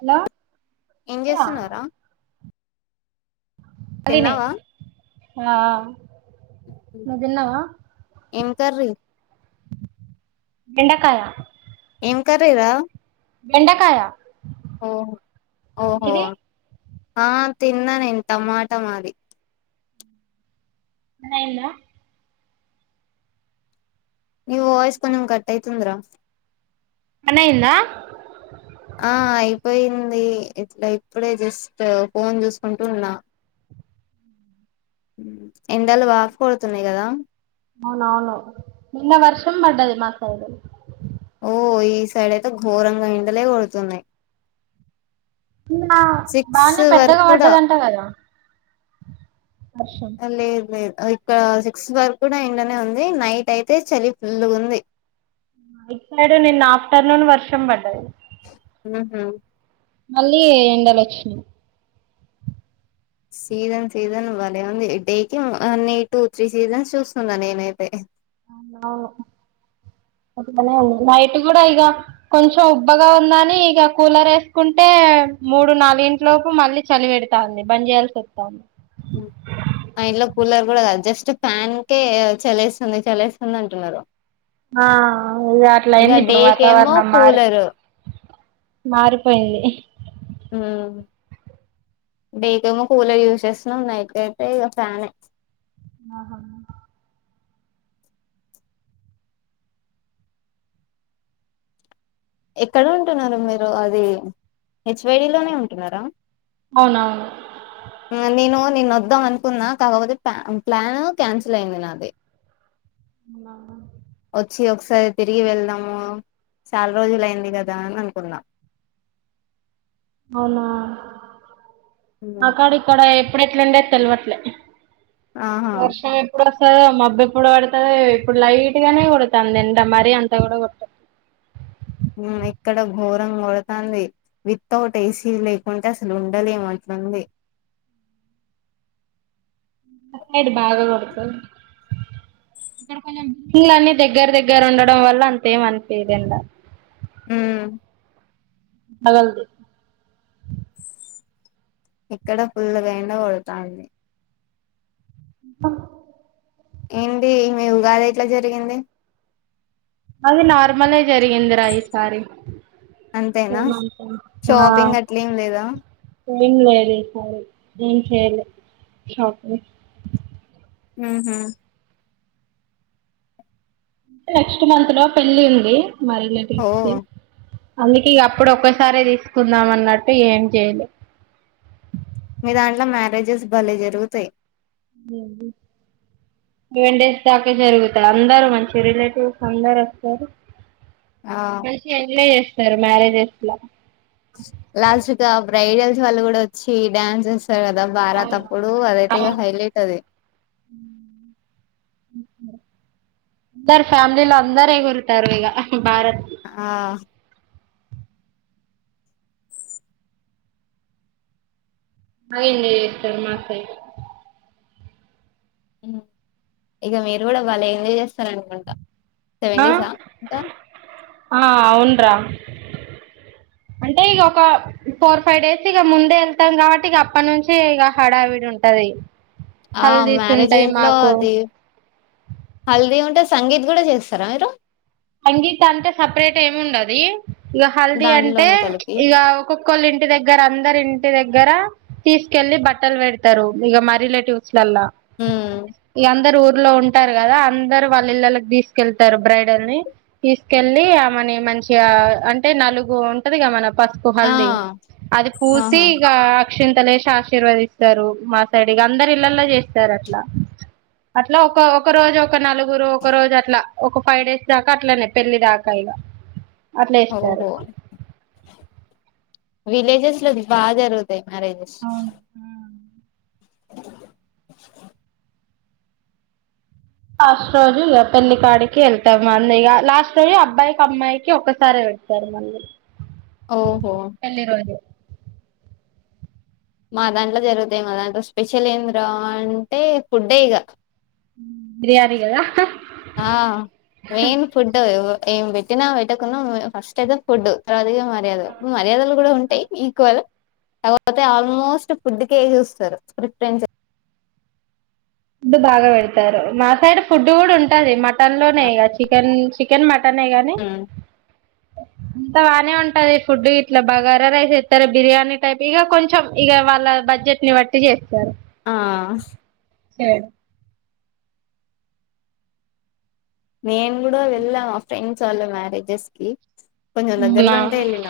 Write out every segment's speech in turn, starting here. Hello ఏం చెప్పురా జేస్తున్నావ్ రా అలినే తిన్నావా ఆ నువ్వు తిన్నావా ఏం కర్రి బెండకాయ ఎం కర్రీ రా బెండకాయ ఓ ఓహో మీది ఆ తిన్నా నేను టమాటా మాది [unintelligible] ని వాయిస్ కొంచం కట్ అయితుంది రా పని అయిందా ఆ అయిపోయింది [unintelligible] ఇప్పుడే జస్ట్ ఫోన్ చూసుకుంటూ ఉన్నా ఎండలు బాగ కొడుతున్నాయి కదా అవునవును నిన్న వర్షం పడ్డది మా సైడ్ ఓ ఈ సైడ్ అయితే ఘోరంగా ఏండలే కొడుతున్నాయి నిన్నా సిక్స్ బానే వరకు పెద్దగా కూడా పడ్డదంట కదా వర్షం లేదు లేదు ఇక్కడ సిక్స్ వరకు కూడ ఎండా నే ఉంది నైట్ అయితే చలి ఫుల్ ఉంది ఐట్ సైడు నిన్న ఆఫ్టర్నూన్ వర్షం పడ్డది హు హు మళ్ళీ ఎండలు వచ్చినా [unintelligible] సీజన్ సీజన్ భలే ఉంది డేకి వన్ ఎయి టు త్రీ సీజన్స్ చూస్తుంనా నేనైతే అవును నైట్ కూడా ఇక కొంచెం ఉబ్బగా ఉందని ఇక కూలర్ వేసుకుంటే మూడు నాలు ఇంట్లోపు మళ్ళీ చలి పెడతాంది బని చేయాల్సి వస్తాంది మా ఇంట్లో కూలర్ జస్ట్ ఫ్యాన్ కే చలేస్తుంది చల్స్తుంది అంటున్నారు ఆ ఇది అట్లా ఇక అయింది డే ఇప్పుడు కేమో వాతావరణం మారు కూలరు మారిపోయింది డే ఏమో కూలర్ యూజ్ చేస్తున్నా ఉన్నాయిట్యితే ఇక ఫ్యాన్ ఆహా ఎక్కడ ఉంటున్నారూ మీరు అది హెచ్వైడి లోనే ఉంటున్నారా అవునవును నేను నేను వద్దాం అనుకున్నా కాకపోతే ప్ ప్లాన్ క్యాన్సిల్ అయింది నాది ఆ వచ్చి ఒకసారి తిరిగి వెళ్దాము చాల రోజులు అయింది కదా అని అనుకునా అవునా అక్కడ ఇక్కడ ఎప్పుడుెట్లండే తెలివట్లే ఆహా వర్షం ఎప్పుడు మబ్బు ఇప్పుడు పడుతుంది ఇప్పుడు లైట్ గానే కుడుతుందింట మరీ అంత కూడా కుడుతుంది ఇక్కడ ఘోరం కొడతుంది విత్ ఔట్ ఏసీ లేకుంటే అసలు ఉండలేము అ [unintelligible] [unintelligible] బిల్డింగ్ల అన్ని దగ్గర దగ్గర ఉండడం వల్ల అంతేం అనిపిధు ఎండ హు [unintelligible] ఇక్కడ ఫుల్లుగ ఎండా కొడతాంది ఏంటి మీ ఉగాది ఎట్లా జరిగింది అది నార్మలే జరిగిందిరా ఈసారి అంతేనా షాపింగ్ అట్లేం లేదా ఏ లేదు ఇసారి ఏం చేయలే అహ నెక్స్ట్ మంత్ లో పెళ్లి ఉంది మరి [unintelligible] ఓ పిలిత్తే అందుకే అప్పుడు ఒక్కసారే తీసుకుందాం అన్నట్టు ఏం చేయలే మీ దాంట్లో మ్యారేజెస్ భలే జరుగుతాయి [inaudible] సెవెన్ డేస్ దాకా జరుగుతా అందరు మంచిగా రిలేటివ్స్ అందరు వస్తారు ఆ మంచిగా ఎంజాయ్ చేస్తారు మ్యారేజెస్ లో లాస్ట్ కి ఆ బ్రైడల్స్ వాళ్ళు కూడా వచ్చి డ్యాన్స్ ఎస్ [unintelligible] బారాత అవును అప్పుడు అదైతే ఇక అవును హైలైట్ అది అందరు ఫ్యామిలీలో అందరు ఎగురుతారు ఇక భారత్ ఆ అయిందే ఇప్పుడు మాసైడ్ మ్మ్ ఇక మీరు కూడా బలే ఎంజాయ్ చేస్తార అనుకుంటా సెవెన్ ఆ డేసా ఇంకా ఆ అవునురా అంటే ఇక ఒక ఫోర్ ఫైవ్ డేస్ ఇక ముందే వెళ్తాం కాబట్టి ఇక అప్పటి నుంచి ఇక హడావిడి ఉంటది ఆ హల్దీస్ మ్యారేజ్ ఉంటాయి ఇంట్లో మాకు అది హల్దీ ఉంటే సంగీత్ కూడా చేస్తారా మీరు సంగీత అంటే సపరేట్ ఏమి ఉండది ఇక హల్దీ అంటే దాంట్లోనే కలిపి ఇక ఒకొక్కళ్ళ ఇంటి దగ్గర అందరి ఇంటి దగ్గర తీసుకెళ్ళి బట్టలు పెడతారు ఇక మా రిలేటివ్స్ లల్లా హ్మ్ ఇగ అందరు ఊర్లో ఉంటారు కదా అందరు వాళ్ళ ఇళ్లకి తీసుకెళ్తారు బ్రైడొల్ని తీసుకెళ్ళలి ఆమెని మంచిగా అంటే నలుగు ఉంటదిగా మన పసుపు ఆ హల్ది అది పూసి ఆహా ఇగ అక్షింతాలేసి ఆశీర్వదిస్తారు మా సైడ్ ఇగ అందరు ఇళ్లలొ చేస్తారు అట్లా అట్లా ఒక ఒక రోజు ఒక నలుగురు ఒక రోజు అట్లా ఒక ఫైవ్ డేస్ దా అట్లనే పెళ్లి దాకా ఇగ అట్లే ఇస్తారు ఓహో విలేజెస్ లో బాగా జరుగుతాయి మ్యారేజెస్ అవును లాస్ట్ రోజు ఇక పెళ్లి కాడికి వెళ్తాం అన్నయ ఇక లాస్ట్ రోజు అబ్బాయికి అమ్మాయికి ఒకసారి పెడతారు మళ్ళీ ఓహో మా దాంట్లో జరుగుతాయి మా దాంట్లో స్పెషల్ ఏంది రా అంటే ఫుడ్డే ఇక బిర్యానీ కదా ఆ మెయిన్ ఫుడ్ ఏం పెట్టినా పెట్టకుండా ఫస్ట్ అయితే ఫుడ్ తవా [unintelligible] మర్యాద మర్యాదలు కూడా ఉంటాయి ఈక్వల్ కాకపోతే ఆల్మోస్ట్ ఫుడ్ కే ఏచేస్తారు ప్రిపరెన్స్ మా సైడ్ ఫుడ్ కూడా ఉంటాది మటన్ లోనే ఇక చికెన్ చికెన్ మటన్ టనే గానీ ఉమ్. అంత బాగానే ఉంటది ఫుడ్ ఇట్లా బగారా రైస్ ఎత్తారు బిర్యానీ టైప్ ఇక కొంచెం ఇక వాళ్ళ బ బడ్జెట్ ని బట్టి చేస్తారు ఆ సడ్ [unintelligible] నేను కూడా వెళ్ళా మా ఫ్రెండ్స్ వాళ్ళ మ్యారేజెస్ కి కొంచెం దగ్గర్లో నా ఉంటే వెళ్ళిన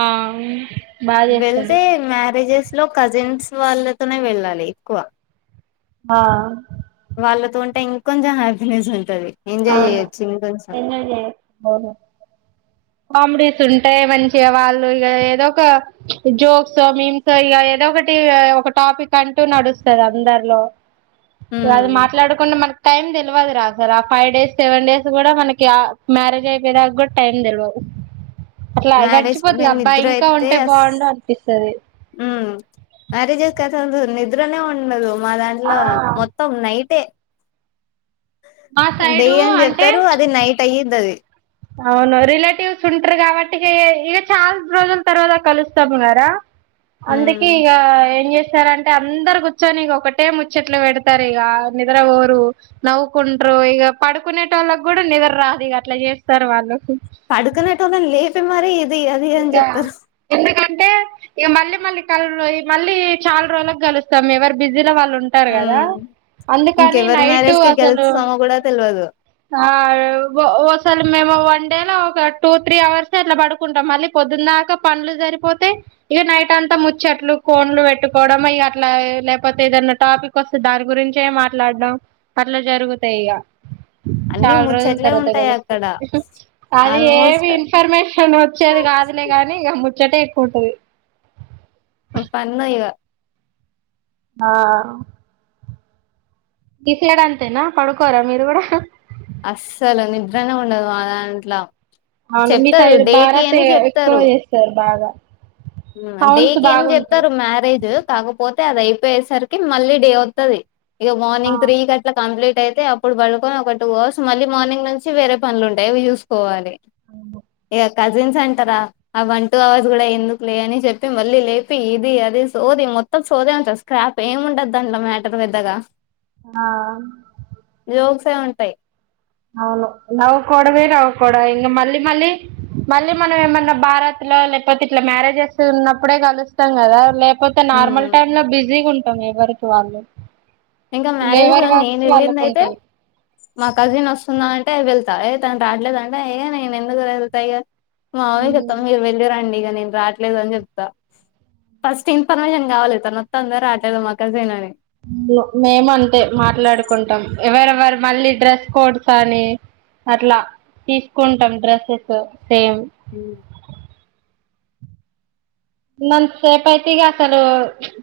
ఆ బాగా వెళ్తే చేస్తారు మ్యారేజెస్ లో కజిన్స్ వాళ్ళతోనే వెళ్ళాలి ఎక్కువ ఆ వాళ్ళతో ఉంటే ఇంకొంచెం హ్యాపీనెస్ ఉంటంది అవును ఎంజాయ్ చేయొచ్చు బాగ కామెడీస్ ఉంటాయి మంచిగా వాళ్ళు ఇక ఏదో ఒక జోక్స్ ఆ [unintelligible] ఏదో ఒక ఒకటి ఒక టాపిక్ అంటూ నడుస్తాది అందరిలో వాళ్ళు ఉమ్ మాట్లాడుకుంటే మనకు టైం దెలువదు రా అసలు ఫైవ్ డేస్ సెవెన్ డేస్ గూడా మనకి ఆ మ్యారేజ్ అయిపోయే దాకా గూడా టైం దెలువదు అట్లా మ్యారేజ్ గడిచిపోతది మేము అబ్బా నిద్ర ఇంకా అయితే ఉంటే అస్ బాగుండు అనిపిస్తది ఉమ్ మ్యారేజెస్ కైతే నిద్రనే ఉండదు మా ఆ దాంట్లో మొత్తం నైటే మా డే సైడు అని అంటే జెప్తరు అది నైట్ అయ్యది అది అవును రిలేటివ్స్ ఉంటరు గాబట్టి ఇగ చాలా రోజుల తర్వాత కలుస్తాము గారా అందుక ఉమ్ ఇగ ఏం జె సరే అంటే అందరు కూర్చొని ఇగ ఒకటే ముచ్చట్లు పెడతారు ఇగ నిద్ర బోరు నవ్వుకుంటరు ఓ ఇగ పడుకునే టోళ్ళకి గూడా నిద్ర రాదు ఇగ అట్లా జేస్తరు వాళ్ళు పడుకునే టోళ్ళను లేపి మరీ ఇగ ఎందు కం అంటే ఇగ మళ్ళీ మళ్ళీ కలవరు మళ్ళీ చాలా రోజులకి కలుస్తాము ఎవరు బిజీలో వాళ్ అట్లుంటరు గదా ఉమ్ అందుకని ఇంకెవరి నైట్ మ్యారేజ్ కి అసలు గెలుస్తామో కూడా తెల్వదు ఓసలు మేము వన్ డేలో ఒక టూ త్రీ అవర్స్ అట్లా పడు కుంటాం మళ్ళీ పొద్దు దాకా పనులు సరిపోతే ఇగా నైట్ అంతా ముచ్చట్లు కోన్లు పెట్టుకోవడం అట్లా లేకపోతే ఏదన్నా టాపిక్ వస్తే దాని గురించే మాట్లాడడం అట్లా జరుగుతాయి ఇగా [inaudible] చాలా రోజుల ముచ్చట్లే తర్వాత ఉంటాయి గలుస్తే అక్కడ అది ఏమి ఆల్మోస్ట్ ఇన్ఫర్మేషన్ వచ్చి అది గాదులే గానీ ఇగ ముచ్చటే ఎక్కువ ఉంటది ఓ ఫన్ను ఇగ ఆ గీసైడ్ అంతేనా పడుకోరా మీరు గూడా అస్సలు నిద్రనే ఉండదు మా దాంట్ల అవును మీ చెప్తరు సైడ్ డేట్ భారత్ ఇయ్యంగనే ఎక్కువ జెప్తరు చేస్తారు బాగా సౌండ్స్ డేట్ ఏం బాగుంటాయి జెప్తరు మ్యారేజ్ కాకపో పోతే అది అయిపోయేసరికి మళ్ళీ డే ఒత్తది ఇగ ఆ మార్నింగ్ త్రీకి అట్లా కంప్లీట్ అయితే అప్పుడు పడుకొని ఒక టూ అవర్స్ మళ్ళీ మార్నింగ్ నుంచి వేరే పనులు ఉంటాయి అవ్వి చూసుకోవాలి ఇక [inaudible] కజిన్స్ అంటారా ఆ వన్ టూ అవర్స్ గూడా ఎందుకు లే అని చెప్తే మళ్ళీ లేపి ఇది అది సోది మొత్తం సోదే ఉంటది స్క్రాప్ ఏమి ఉండదు దాంట్లో మ్యాటర్ పెద్దగా ఆ జోక్సే ఉంటాయి అవును నవ్వుకోవడమే నవ్వుకోవడం ఇంగా మళ్ళీ మళ్ళీ మళ్ళీ మనం ఏమన్నా భారత్ లో లేకపోతే ఇట్లా మ్యారేజెస్ ఉన్నప్పుడే గలుస్తాం గదా లే కపోతే ఉమ్ నార్మల్ టైమ్ లో బిజీగా ఉంటాం ఎవరికి వాళ్ళు ఇంకా మ్యారేజ్ లో ఎవరి నేను వర్క్స్ వెళ్ళింది వాళ్ళకు అయితే ఉంటాయి మా కజిన్ వస్త స్తుందా అంటే వెళ్తా ఏ తను రాట్లేదంటే నేను ఎందుకు వెళ్తా ఇగా మామమ్మికి చెప్తాం మీరు వెళ్ళి రండి ఇగ నేను రాట్లేదు అని జెప్తా ఫస్ట్ ఇన్ఫర్మేషన్ గావాలి తను వస్తుందో రాట్లేదో మా కజిన్ అని మేము అంతే మాట్లాడుకుంటాం ఎవరెవరు మళ్ళీ డ్రెస్ కోడ్స్ అని అట్లా తీసుకుంటాం డ్రెస్సెస్ సేమ్ ఉన్నంత సేపు అయితే ఇగ అసలు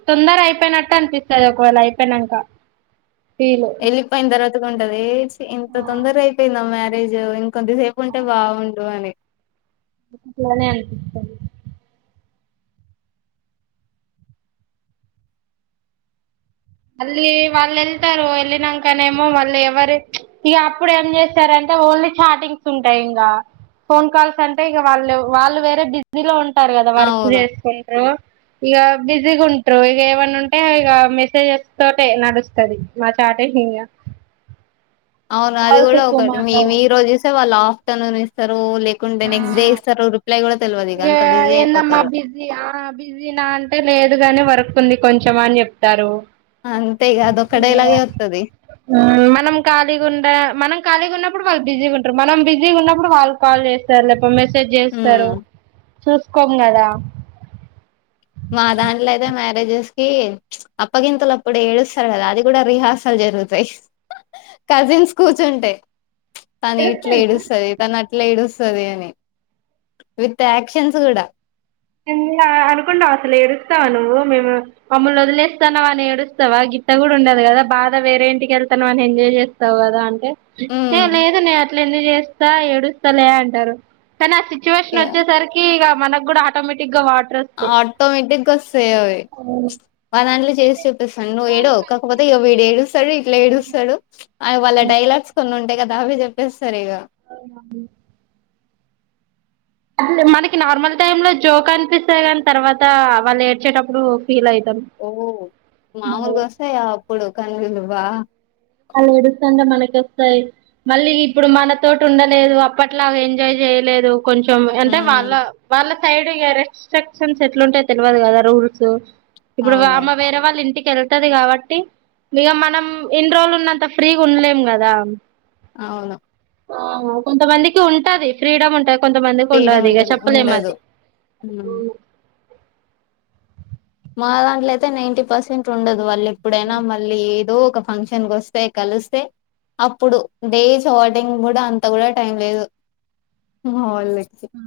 తొందర అయిపోయినట్టు అనిపిస్తది ఒకవేళ అయిపోయినంక [inaudible] ఫీల్ యెళ్లిపోయిన తర్వాత ఉంటది చి ఇంత తొందరగా అయిపోయిందా మ్యారేజ్ కొద్దిసేపు ఉంటే బాగుండు అని అట్లనే అనిపిస్తది మళ్ళీ వాళ్ళు యెళ్తారు యెళ్ళినాకనేమో వాళ్ళు ఎవరు ఇగ అప్పుడు ఏం జేస్తారంటే ఓన్లీ చాటింగ్స్ ఉంటాయి ఇంగా ఫోన్ కాల్స్ అంటే ఇగ వాళ్ళు వాళ్ళు వేరే బిజీలో ఉం టారు గదా వర్క్ అవును జేసుకుంటరు ఇగ బిజీగ ఉంట్రు ఇగా ఏవన్నా ఉంటే ఇగ మెసేజే తోటే నడుస్తది మా చాటింగ్ ఇంగ అవును అది కాల్స్ కూడా ఎక్కువ ఒకటి మేము మాట్లాడం ఈ రోజు ఇస్తే వాళ్ళు ఆఫ్టర్నూన్ ఇస్తారు లే లేకుంటే నెక్స్ట్ డే ఇస్తారు రిప్లై కూడా తెల్వదు ఇగ అంత బిజీ ఇగాఏందమ్మా అయిపోతారు బిజీయ బిజీ నా అంటే లేదు గాని వర్క్ కుంది కొంచం అని చెప్తారు అంతే ఇగ అదొక్క చిల్గయ డైలాగే వత్తది మనం ఖాళీగుండా మనం ఖాళీగా ఉన్నప్పు ప్పుడు వాళ్ళు బిజీగా ఉంటారు మనం బిజీగా ఉన్నప్పుడు వాళ్ళు కాల్ చేస్తారు లేపో మెసేజ్ చేస్తారు ఉమ్ చూసుకోం కదా మా దాంట్ల అయితే మ్యారేజెస్ కి అప్పగింతలప్పుడు ఏడుస్తారు కదా అది కూడా రిహార్సల్ జరుగుతాయి కజిన్స్ కూర్చుంటే తను ఇట్లా ఏడుస్తది తను అ ఇట్ల ఏడుస్తదనీ విత్ యాక్షన్స్ కూడా అనుకుంటావు అసలు ఏడుస్తావా నువ్వు మేము మమ్మల్ని వదిలేస్తాన్నావ్ అని ఏడుస్తావా గిత్త కూడా ఉండదు కదా కదా బాధా వేరే ఇంటికి వెళ్తాం అని ఎంజాయ్ చేస్తావు కదా అంటే ఏ ఉమ్ లేదు నే అట్ల ఎందు చేస్తా ఏడుస్తా లే అంటారు కానీ ఆ సిచ్యువేషన్ ఇగ వచ్చేసరికి ఇగ మన కూడా ఆటోమేటిక్ గా వా ఆటోమేటిక్ గా వస్తాయి అవి అవును మా దాన్లిచ్ ఇన్ని చేసి చూపిస్తాను నువ్వు రోజులు ఏడువావ్ కలిసి కాకపోతే ఇగ విడు ఉండి ఏడుస్తాడు ఇట్లా ఏడుస్తాడు అవి వాళ్ళ డైలాగ్స్ కొన్ని ఉంటాయి కదా అవి చెప్పేస్తారు ఇగా అవునా అట్లే మనకి నార్మల్ టైం లో జోక్ అనిపిస్తాది కనీ తర్వాత వాళ్ళు ఏడ్చేటప్పుడు ఫీల్ అయి ఓ మాముూలుగా వస్తాయా అప్పుడు కన్నీలు బా వాళ్ళు ఏడుస్తంటే మనకి వస్తాయి మళ్ళీ ఇప్పుడు మనతోటి ఉండలేదు అప్పట్లాగ ఎంజాయ్ చేయలేదు కొంచెం అంటే వాళ్ళ ఉమ్ వాళ్ళ సైడ్ రెస్టెక్ క్షన్స్ ఎట్లుంటయో తెల్వదు కదా రూల్స్ ఇప్పుడు అవును వామె వేరే వాళ్ళ ఇంటికి కెళ్తది కాబట్టి ఇగ మనం ఇన్ని రోజులు ఉన్నంత ఫ్రీగా ఉండలేం కదా అవును ఆహు కొంతమందికి ఉంటది ఫ్రీడమ్ ఉంటది కొంతమందికి ఫ్రీడమ్ ఉండదు ఇగ ఉంటది ఉండదు చెప్పలేమది ఉమ్ మా దాంట్ల అయితే నైంటీ పర్సెంట్ ఉండదు వాళ్ళు ఎప్పుడైనా మళ్ళీ ఎదో ఒక ఫంక్షన్కు వస్తె కలుస్తే అప్పుడు డేస్ ఔట్టింగ్ కూడా అంత కూడా టైం లేదు మా వాళ్ళకి ఆ